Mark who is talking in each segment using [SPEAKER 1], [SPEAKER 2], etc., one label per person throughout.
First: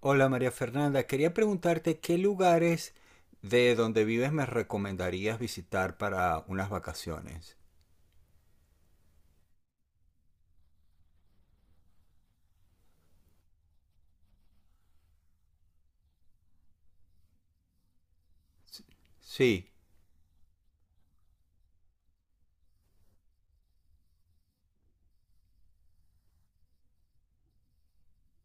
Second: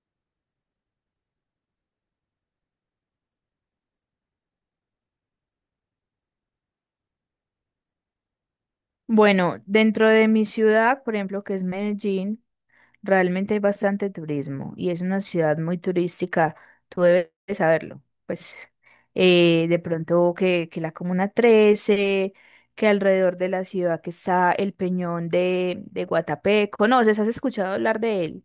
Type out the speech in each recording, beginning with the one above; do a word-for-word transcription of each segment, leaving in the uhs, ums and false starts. [SPEAKER 1] Hola María Fernanda, quería preguntarte qué lugares de donde vives me recomendarías visitar para unas vacaciones.
[SPEAKER 2] Bueno, dentro de mi ciudad, por ejemplo, que es Medellín, realmente hay bastante turismo y es una ciudad muy turística. Tú debes saberlo. Pues eh,
[SPEAKER 1] Sí.
[SPEAKER 2] de pronto que, que la Comuna trece, que alrededor de la ciudad que está el Peñón de, de Guatapé. ¿Conoces? ¿Has escuchado hablar de él?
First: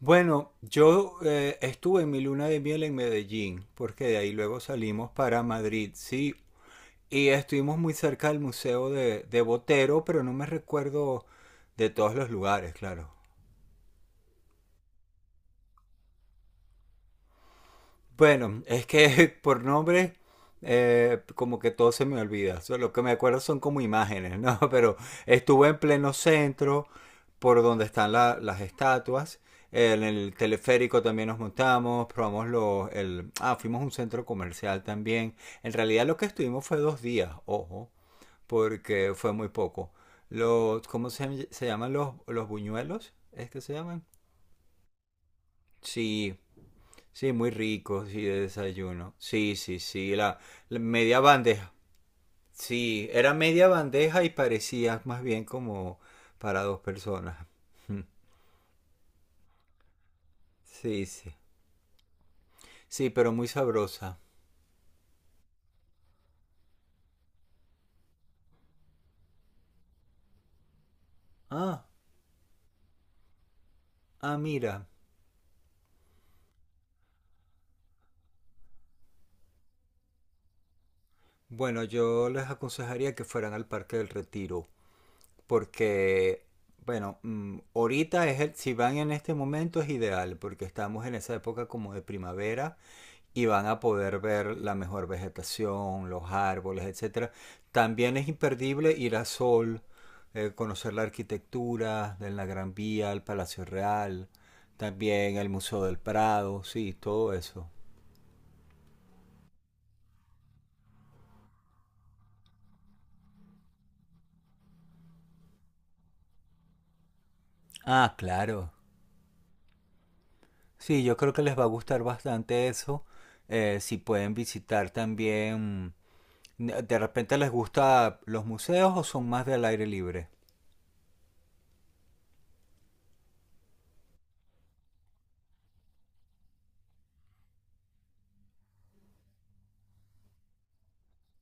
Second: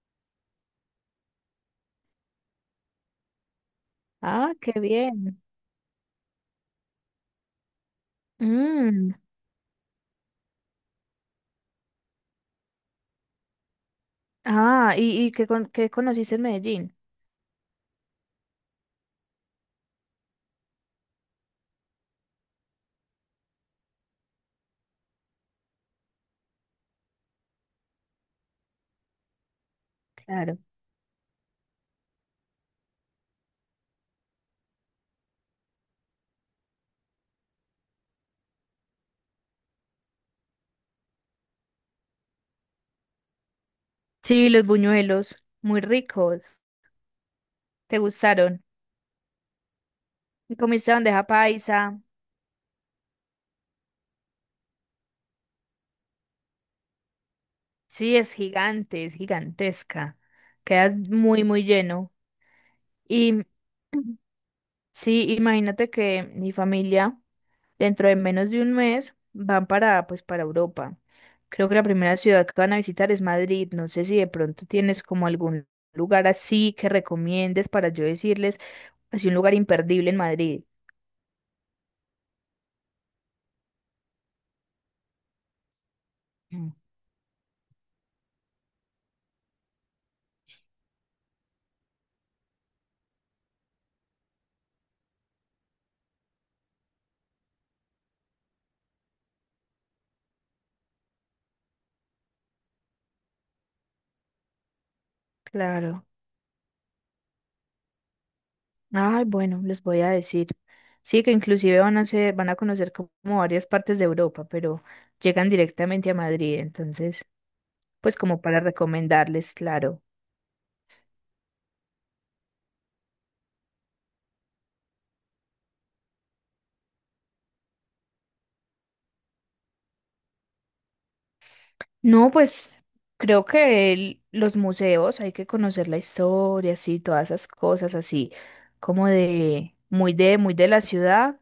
[SPEAKER 1] Bueno, yo eh, estuve en mi luna de miel en Medellín, porque de ahí
[SPEAKER 2] Ah,
[SPEAKER 1] luego
[SPEAKER 2] qué
[SPEAKER 1] salimos
[SPEAKER 2] bien.
[SPEAKER 1] para Madrid, sí. Y estuvimos muy cerca del Museo
[SPEAKER 2] Mm,
[SPEAKER 1] de, de Botero, pero no me recuerdo de todos los lugares, claro.
[SPEAKER 2] Ah, ¿y, y qué, con- qué conociste en Medellín?
[SPEAKER 1] Bueno, es que por nombre, eh, como que todo se me olvida. So, lo que me acuerdo son como imágenes, ¿no? Pero estuve en pleno centro, por donde están la- las estatuas. En el
[SPEAKER 2] Claro.
[SPEAKER 1] teleférico también nos montamos, probamos los... El, ah, fuimos a un centro comercial también. En realidad lo que estuvimos fue dos días, ojo, porque fue muy poco. Los, ¿cómo se, se llaman los, los buñuelos? ¿Es que se llaman?
[SPEAKER 2] Sí, los buñuelos, muy
[SPEAKER 1] Sí.
[SPEAKER 2] ricos.
[SPEAKER 1] Sí, muy
[SPEAKER 2] ¿Te
[SPEAKER 1] rico, sí, de
[SPEAKER 2] gustaron?
[SPEAKER 1] desayuno. Sí, sí, sí, la, la
[SPEAKER 2] Comiste
[SPEAKER 1] media
[SPEAKER 2] bandeja
[SPEAKER 1] bandeja.
[SPEAKER 2] paisa.
[SPEAKER 1] Sí, era media bandeja y parecía más bien como para dos personas.
[SPEAKER 2] Sí, es gigante, es gigantesca. Quedas
[SPEAKER 1] Sí, sí.
[SPEAKER 2] muy, muy lleno.
[SPEAKER 1] Sí, pero
[SPEAKER 2] Y
[SPEAKER 1] muy sabrosa.
[SPEAKER 2] sí, imagínate que mi familia, dentro de menos de un mes, van para, pues, para Europa. Creo que la
[SPEAKER 1] Ah,
[SPEAKER 2] primera ciudad que van a visitar es Madrid. No sé si de
[SPEAKER 1] ah,
[SPEAKER 2] pronto
[SPEAKER 1] mira.
[SPEAKER 2] tienes como algún lugar así que recomiendes para yo decirles, así un lugar imperdible en Madrid.
[SPEAKER 1] Bueno, yo les aconsejaría que fueran al Parque del Retiro, porque,
[SPEAKER 2] Mm.
[SPEAKER 1] bueno, mm, ahorita es el, si van en este momento es ideal, porque estamos en esa época como de primavera y van a poder ver la mejor vegetación, los árboles, etcétera. También es imperdible ir a Sol, eh, conocer la arquitectura de la Gran Vía, el Palacio Real, también el Museo del
[SPEAKER 2] Claro.
[SPEAKER 1] Prado, sí, todo eso.
[SPEAKER 2] Ay, bueno, les voy a decir. Sí, que inclusive van a ser, van a conocer como varias partes de Europa, pero llegan directamente a Madrid, entonces,
[SPEAKER 1] Ah,
[SPEAKER 2] pues como para
[SPEAKER 1] claro.
[SPEAKER 2] recomendarles, claro.
[SPEAKER 1] Sí, yo creo que les va a gustar bastante eso. Eh, si pueden visitar también, de repente les gusta los museos o son más del aire libre.
[SPEAKER 2] No, pues creo que el- los museos hay que conocer la historia, sí, todas esas cosas así, como de muy de muy de la ciudad,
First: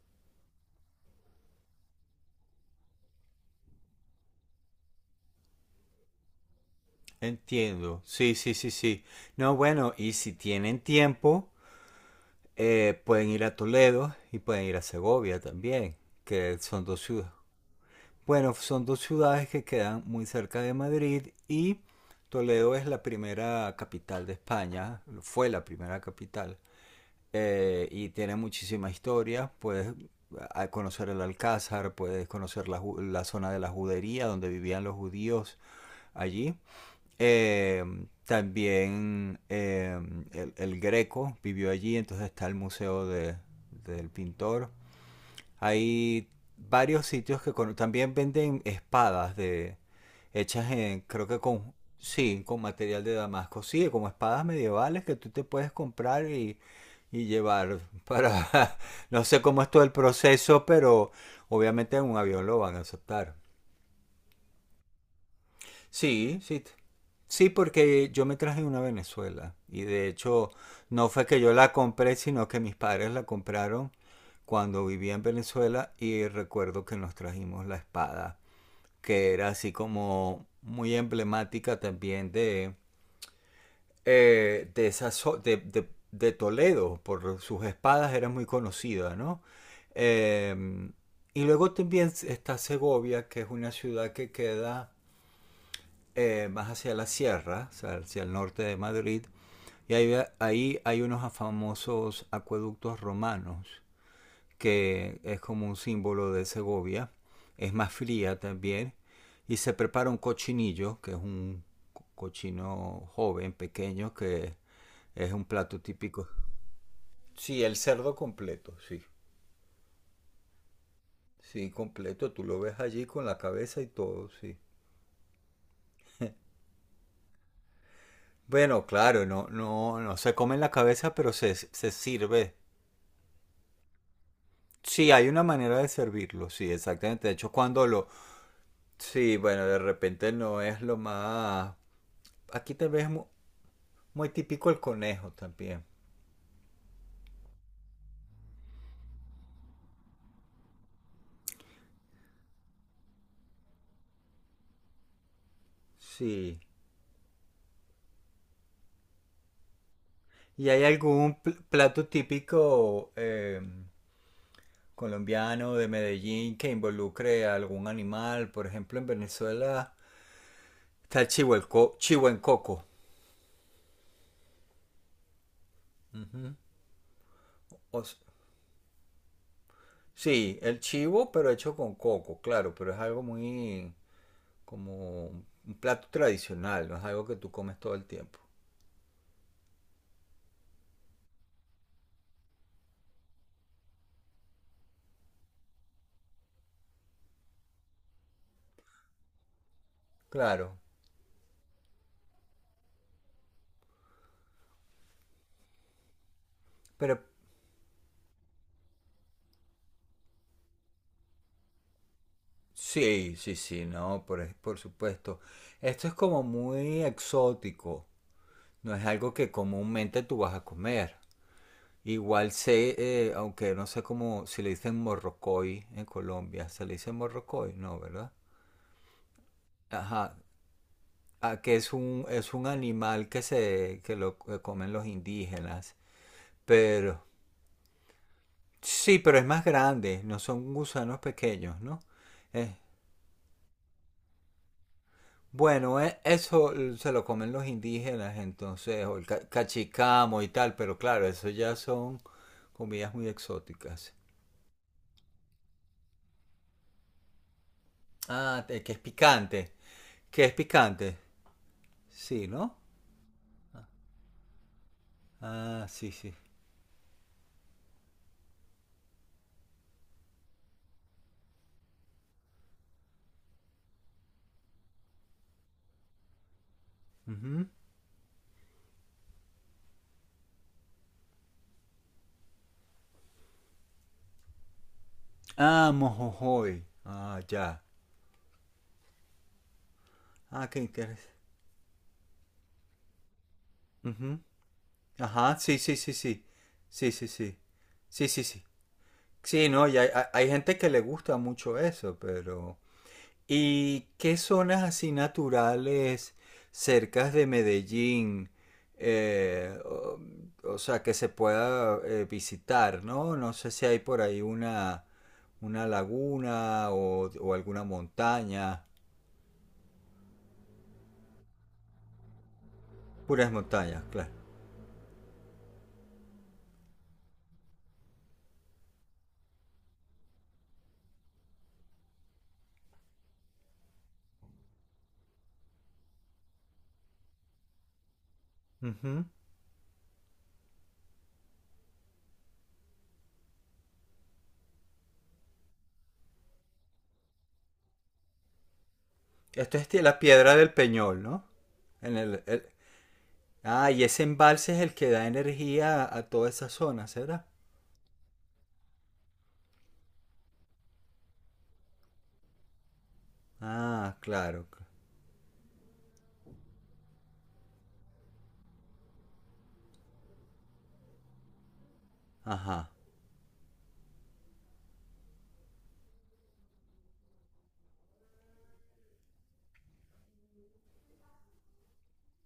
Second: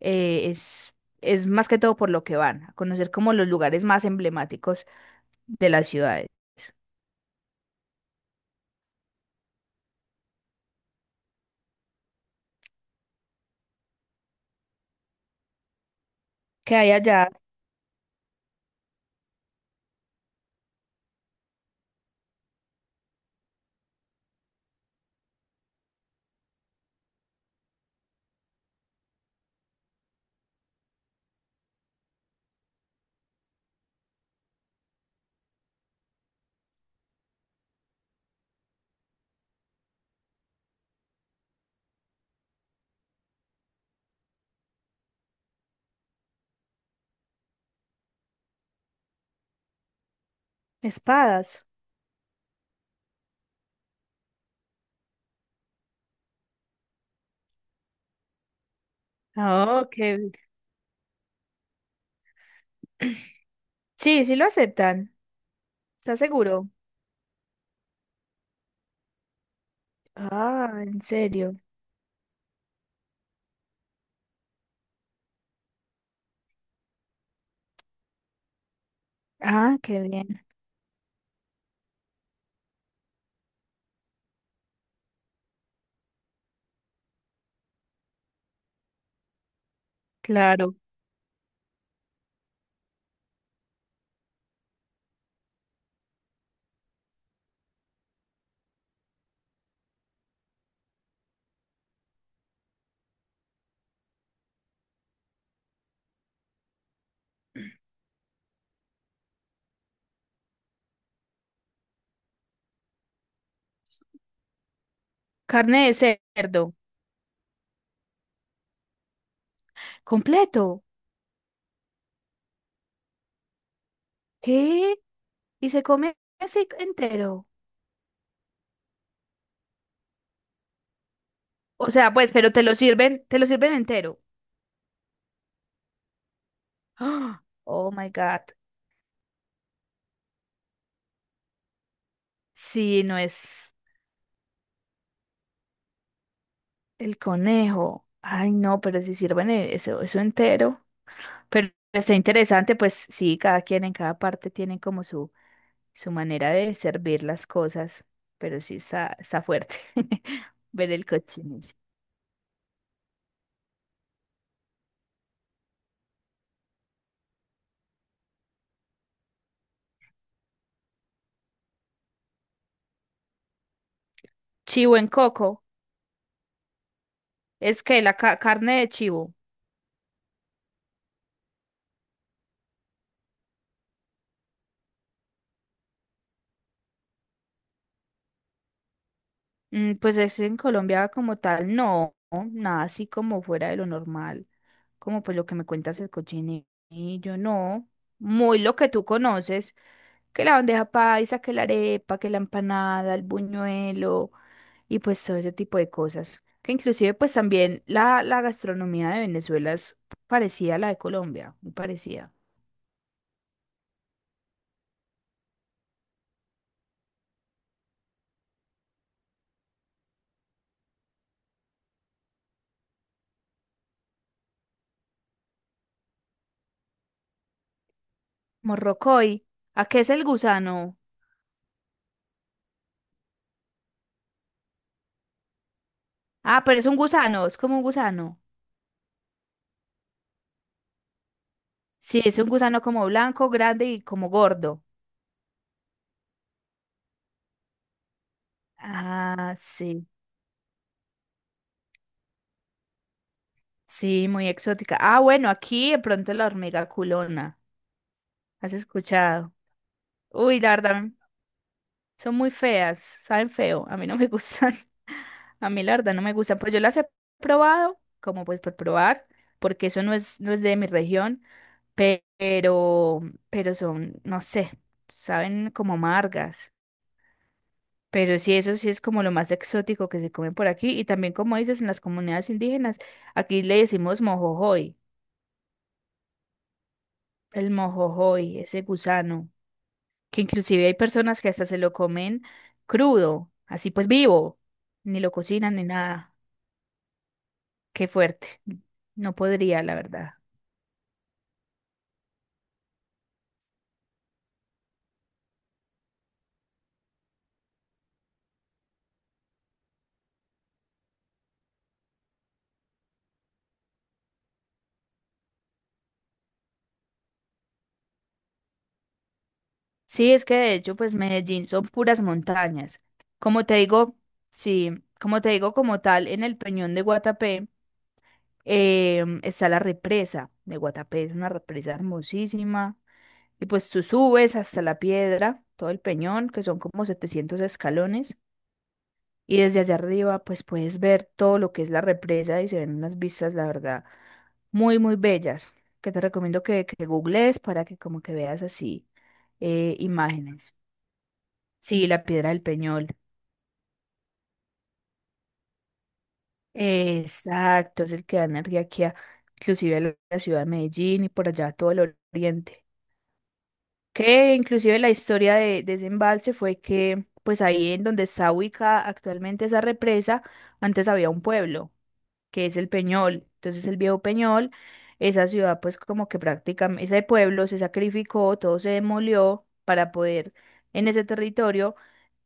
[SPEAKER 2] eh, es es más que todo por lo que van a conocer como los lugares más emblemáticos de las ciudades.
[SPEAKER 1] Entiendo. Sí, sí, sí, sí. No, bueno, y si tienen tiempo, eh, pueden ir a Toledo y pueden ir a Segovia también, que
[SPEAKER 2] Que
[SPEAKER 1] son
[SPEAKER 2] hay
[SPEAKER 1] dos
[SPEAKER 2] allá
[SPEAKER 1] ciudades. Bueno, son dos ciudades que quedan muy cerca de Madrid y Toledo es la primera capital de España, fue la primera capital eh, y tiene muchísima historia. Puedes conocer el Alcázar, puedes conocer la, la zona de la judería donde vivían los judíos allí. Eh, también eh, el, el Greco vivió allí, entonces está el Museo de- del Pintor. Hay varios sitios que con- también venden espadas de hechas en, creo que
[SPEAKER 2] espadas.
[SPEAKER 1] con, sí, con material de Damasco, sí, como espadas medievales que tú te puedes comprar y, y llevar para, no sé cómo es
[SPEAKER 2] Ah,
[SPEAKER 1] todo el
[SPEAKER 2] ok.
[SPEAKER 1] proceso, pero obviamente en un avión lo van a aceptar.
[SPEAKER 2] Sí, sí lo aceptan. ¿Estás
[SPEAKER 1] Sí, sí.
[SPEAKER 2] seguro?
[SPEAKER 1] t- Sí, porque yo me traje una a Venezuela y de hecho
[SPEAKER 2] Ah, en
[SPEAKER 1] no fue que yo
[SPEAKER 2] serio.
[SPEAKER 1] la compré, sino que mis padres la compraron cuando vivía en Venezuela y recuerdo que nos trajimos la espada, que era así
[SPEAKER 2] Ah, qué bien.
[SPEAKER 1] como muy emblemática también de, eh, de, esa zo- de, de- de Toledo, por sus espadas era muy conocida, ¿no?
[SPEAKER 2] Claro.
[SPEAKER 1] Em, y luego también está Segovia, que es una ciudad que queda eh, más hacia la sierra, o sea, hacia el norte de Madrid, y ahí, ahí hay unos famosos acueductos romanos, que es como un símbolo de Segovia, es más fría también, y se prepara un cochinillo, que es un cochino joven, pequeño, que es un plato
[SPEAKER 2] Carne de
[SPEAKER 1] típico.
[SPEAKER 2] cerdo.
[SPEAKER 1] Sí, el cerdo completo, sí.
[SPEAKER 2] Completo.
[SPEAKER 1] Sí, completo, tú lo ves allí con la cabeza y todo, sí.
[SPEAKER 2] ¿Qué? ¿Y se come así entero?
[SPEAKER 1] Bueno, claro, no, no, no se come en la cabeza, pero se,
[SPEAKER 2] O
[SPEAKER 1] se
[SPEAKER 2] sea, pues, pero
[SPEAKER 1] sirve.
[SPEAKER 2] te lo sirven, te lo sirven entero.
[SPEAKER 1] Sí, hay una manera de servirlo, sí, exactamente. De
[SPEAKER 2] Ah,
[SPEAKER 1] hecho, cuando
[SPEAKER 2] Oh,
[SPEAKER 1] lo...
[SPEAKER 2] my God.
[SPEAKER 1] Sí, bueno, de repente no es lo más... Aquí tal vez
[SPEAKER 2] Sí,
[SPEAKER 1] es
[SPEAKER 2] no
[SPEAKER 1] mu-
[SPEAKER 2] es
[SPEAKER 1] muy, típico el conejo también.
[SPEAKER 2] el conejo. Ay, no, pero si sirven e- eso, eso entero. Pero está interesante, pues sí, cada quien en cada parte tiene como su su manera
[SPEAKER 1] Sí.
[SPEAKER 2] de servir las cosas, pero sí está, está fuerte
[SPEAKER 1] ¿Y hay
[SPEAKER 2] ver el
[SPEAKER 1] algún pl-
[SPEAKER 2] cochinillo.
[SPEAKER 1] plato típico eh, colombiano de Medellín que involucre a algún animal? Por ejemplo, en Venezuela está el chivo, el co- chivo en coco.
[SPEAKER 2] Chivo en coco, es
[SPEAKER 1] O
[SPEAKER 2] que
[SPEAKER 1] s-
[SPEAKER 2] la ca- carne de chivo.
[SPEAKER 1] sí, el chivo, pero hecho con coco, claro, pero es algo muy... como un plato tradicional, no es algo que tú comes todo el tiempo.
[SPEAKER 2] Mm, pues es en Colombia como tal, no, no, nada así como fuera de lo normal, como pues lo que me cuentas el cochinillo, no, muy lo que tú conoces, que la
[SPEAKER 1] Claro,
[SPEAKER 2] bandeja paisa, que la arepa, que la empanada, el buñuelo, y pues todo ese tipo de cosas. Que inclusive
[SPEAKER 1] pero
[SPEAKER 2] pues también la, la gastronomía de Venezuela es parecida a la de Colombia, muy parecida.
[SPEAKER 1] sí, sí, sí, no, por, por supuesto. Esto es como muy exótico, no es algo que comúnmente tú vas a comer. Igual sé, eh, aunque no sé cómo, si le dicen morrocoy en Colombia, se le dice morrocoy, no, ¿verdad?
[SPEAKER 2] Morrocoy, ¿a qué es el
[SPEAKER 1] Ajá,
[SPEAKER 2] gusano?
[SPEAKER 1] ah, que es un, es un animal que se, que lo que comen los indígenas,
[SPEAKER 2] Ah, pero es un
[SPEAKER 1] pero
[SPEAKER 2] gusano, es como un gusano.
[SPEAKER 1] sí, pero es más grande, no son gusanos pequeños, ¿no?
[SPEAKER 2] Sí, es un
[SPEAKER 1] Eh,
[SPEAKER 2] gusano como blanco, grande y como gordo.
[SPEAKER 1] bueno, e- eso eh, se lo comen los indígenas, entonces, o el ca-
[SPEAKER 2] Ah, sí,
[SPEAKER 1] cachicamo y tal, pero claro, eso ya son comidas muy exóticas.
[SPEAKER 2] sí, muy exótica. Ah, bueno, aquí de pronto la hormiga culona,
[SPEAKER 1] Ah,
[SPEAKER 2] ¿has
[SPEAKER 1] te- que es
[SPEAKER 2] escuchado?
[SPEAKER 1] picante, que es
[SPEAKER 2] Uy, la verdad,
[SPEAKER 1] picante,
[SPEAKER 2] son
[SPEAKER 1] sí,
[SPEAKER 2] muy
[SPEAKER 1] ¿no?
[SPEAKER 2] feas, saben feo, a mí no me gustan. A mí
[SPEAKER 1] Ah,
[SPEAKER 2] la
[SPEAKER 1] sí,
[SPEAKER 2] verdad no
[SPEAKER 1] sí.
[SPEAKER 2] me gusta, pues yo las he probado, como pues por probar, porque eso no es, no es de mi región, pe- pero, pero son, no sé, saben como amargas.
[SPEAKER 1] Ujú.
[SPEAKER 2] Pero sí, eso sí es como lo más exótico que se come por aquí. Y también, como dices, en las comunidades indígenas, aquí le decimos mojojoy,
[SPEAKER 1] Ah, mojojoy. Ah,
[SPEAKER 2] el
[SPEAKER 1] ya.
[SPEAKER 2] mojojoy, ese gusano, que
[SPEAKER 1] Ah, qué
[SPEAKER 2] inclusive hay
[SPEAKER 1] interesante.
[SPEAKER 2] personas que hasta se lo comen crudo, así pues vivo, ni lo
[SPEAKER 1] Ajá,
[SPEAKER 2] cocinan
[SPEAKER 1] sí,
[SPEAKER 2] ni
[SPEAKER 1] sí, sí,
[SPEAKER 2] nada.
[SPEAKER 1] sí. Sí, sí, sí.
[SPEAKER 2] Qué
[SPEAKER 1] Sí, sí,
[SPEAKER 2] fuerte.
[SPEAKER 1] sí.
[SPEAKER 2] No
[SPEAKER 1] Sí,
[SPEAKER 2] podría,
[SPEAKER 1] no,
[SPEAKER 2] la
[SPEAKER 1] y hay, hay-
[SPEAKER 2] verdad.
[SPEAKER 1] hay gente que le gusta mucho eso, pero... ¿Y qué zonas así naturales cercas de Medellín? eh, o, o sea, que se pueda eh, visitar, ¿no? No sé si hay por ahí una, una laguna o, o alguna montaña.
[SPEAKER 2] Sí, es que de hecho, pues Medellín son puras montañas.
[SPEAKER 1] Puras
[SPEAKER 2] Como te
[SPEAKER 1] montañas,
[SPEAKER 2] digo,
[SPEAKER 1] claro.
[SPEAKER 2] sí, como te digo, como tal, en el Peñón de Guatapé em, está la represa de Guatapé, es una represa hermosísima. Y pues tú subes hasta la piedra, todo el peñón, que son como setecientos escalones,
[SPEAKER 1] Ujú.
[SPEAKER 2] y desde allá arriba, pues puedes ver todo lo que es la represa y se ven unas vistas, la verdad, muy, muy bellas, que te recomiendo que, que googlees para que como que veas así
[SPEAKER 1] Esto es
[SPEAKER 2] eh,
[SPEAKER 1] de la Piedra del
[SPEAKER 2] imágenes.
[SPEAKER 1] Peñol, ¿no?
[SPEAKER 2] Sí,
[SPEAKER 1] En
[SPEAKER 2] la
[SPEAKER 1] el,
[SPEAKER 2] piedra del
[SPEAKER 1] el-
[SPEAKER 2] Peñol.
[SPEAKER 1] Ah, y ese embalse es el que da energía a toda esa zona, ¿será?
[SPEAKER 2] Exacto, es el que da energía aquí, a- inclusive a la la ciudad de Medellín y por allá a todo el oriente.
[SPEAKER 1] Ah,
[SPEAKER 2] Que
[SPEAKER 1] claro. cl-
[SPEAKER 2] inclusive la historia de, de ese embalse fue que, pues ahí en donde está ubicada actualmente esa represa, antes había un pueblo, que es
[SPEAKER 1] Ajá.
[SPEAKER 2] el Peñol. Entonces el viejo Peñol, esa ciudad pues como que prácticamente, ese pueblo se sacrificó, todo se demolió para poder en ese territorio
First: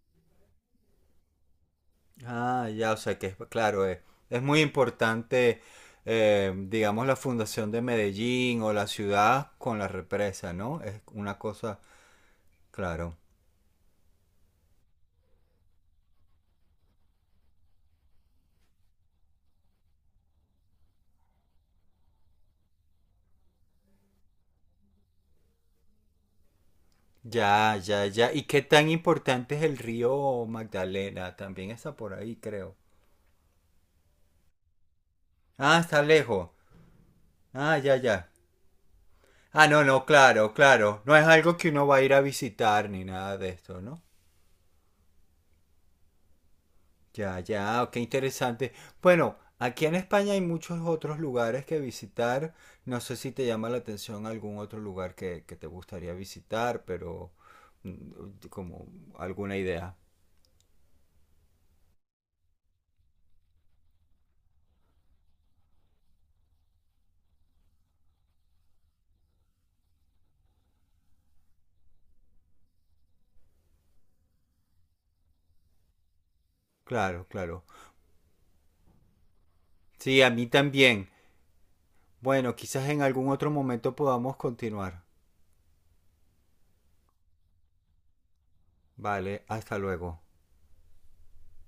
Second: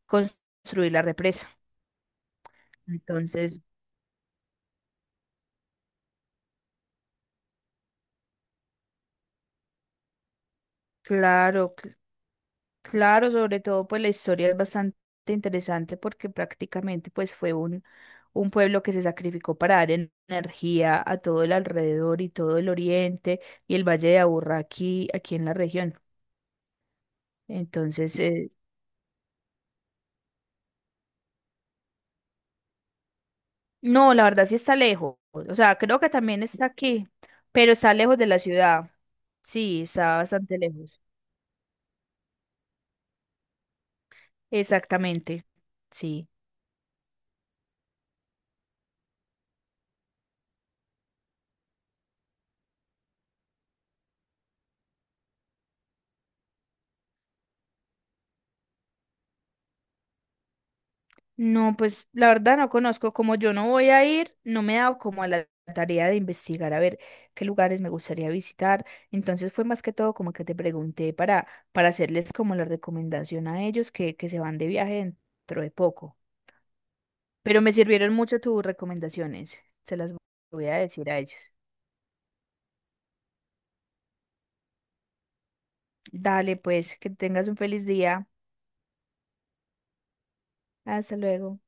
[SPEAKER 2] construir la represa.
[SPEAKER 1] Ah, ya, o sea que es,
[SPEAKER 2] Entonces...
[SPEAKER 1] claro, es, es muy importante, eh, digamos, la fundación de Medellín o la ciudad con la represa, ¿no? Es una
[SPEAKER 2] Claro,
[SPEAKER 1] cosa, claro.
[SPEAKER 2] claro, sobre todo pues la historia es bastante interesante porque prácticamente pues fue un, un pueblo que se sacrificó para dar en- energía a todo el alrededor y todo el oriente y el Valle de Aburrá aquí, aquí en la región.
[SPEAKER 1] Ya, ya,
[SPEAKER 2] Entonces,
[SPEAKER 1] ya. ¿Y
[SPEAKER 2] eh,
[SPEAKER 1] qué tan importante es el río Magdalena? También está por ahí, creo.
[SPEAKER 2] no, la verdad sí está lejos. O sea,
[SPEAKER 1] Ah,
[SPEAKER 2] creo
[SPEAKER 1] está
[SPEAKER 2] que también
[SPEAKER 1] lejos.
[SPEAKER 2] está aquí, pero
[SPEAKER 1] Ah,
[SPEAKER 2] está
[SPEAKER 1] ya,
[SPEAKER 2] lejos de
[SPEAKER 1] ya.
[SPEAKER 2] la ciudad.
[SPEAKER 1] Ah,
[SPEAKER 2] Sí,
[SPEAKER 1] no, no,
[SPEAKER 2] está
[SPEAKER 1] claro,
[SPEAKER 2] bastante
[SPEAKER 1] claro.
[SPEAKER 2] lejos.
[SPEAKER 1] No es algo que uno va a ir a visitar ni nada de esto, ¿no?
[SPEAKER 2] Exactamente. Sí.
[SPEAKER 1] Ya, ya, qué interesante. Bueno, aquí en España hay muchos otros lugares que visitar. No sé si te llama la atención algún otro lugar que, que te gustaría visitar, pero mm, como alguna idea.
[SPEAKER 2] No, pues la verdad no conozco, como yo no voy a ir, no me he dado como a la tarea de investigar a ver qué lugares me gustaría visitar. Entonces fue más que todo como que te pregunté para, para hacerles como la recomendación a ellos que, que se van de viaje dentro de poco.
[SPEAKER 1] Claro,
[SPEAKER 2] Pero
[SPEAKER 1] claro.
[SPEAKER 2] me sirvieron mucho tus recomendaciones, se las
[SPEAKER 1] Sí, a mí
[SPEAKER 2] voy a
[SPEAKER 1] también.
[SPEAKER 2] decir a ellos.
[SPEAKER 1] Bueno, quizás en algún otro momento podamos continuar.
[SPEAKER 2] Dale, pues, que tengas un feliz día.
[SPEAKER 1] Vale, hasta luego.
[SPEAKER 2] Hasta luego.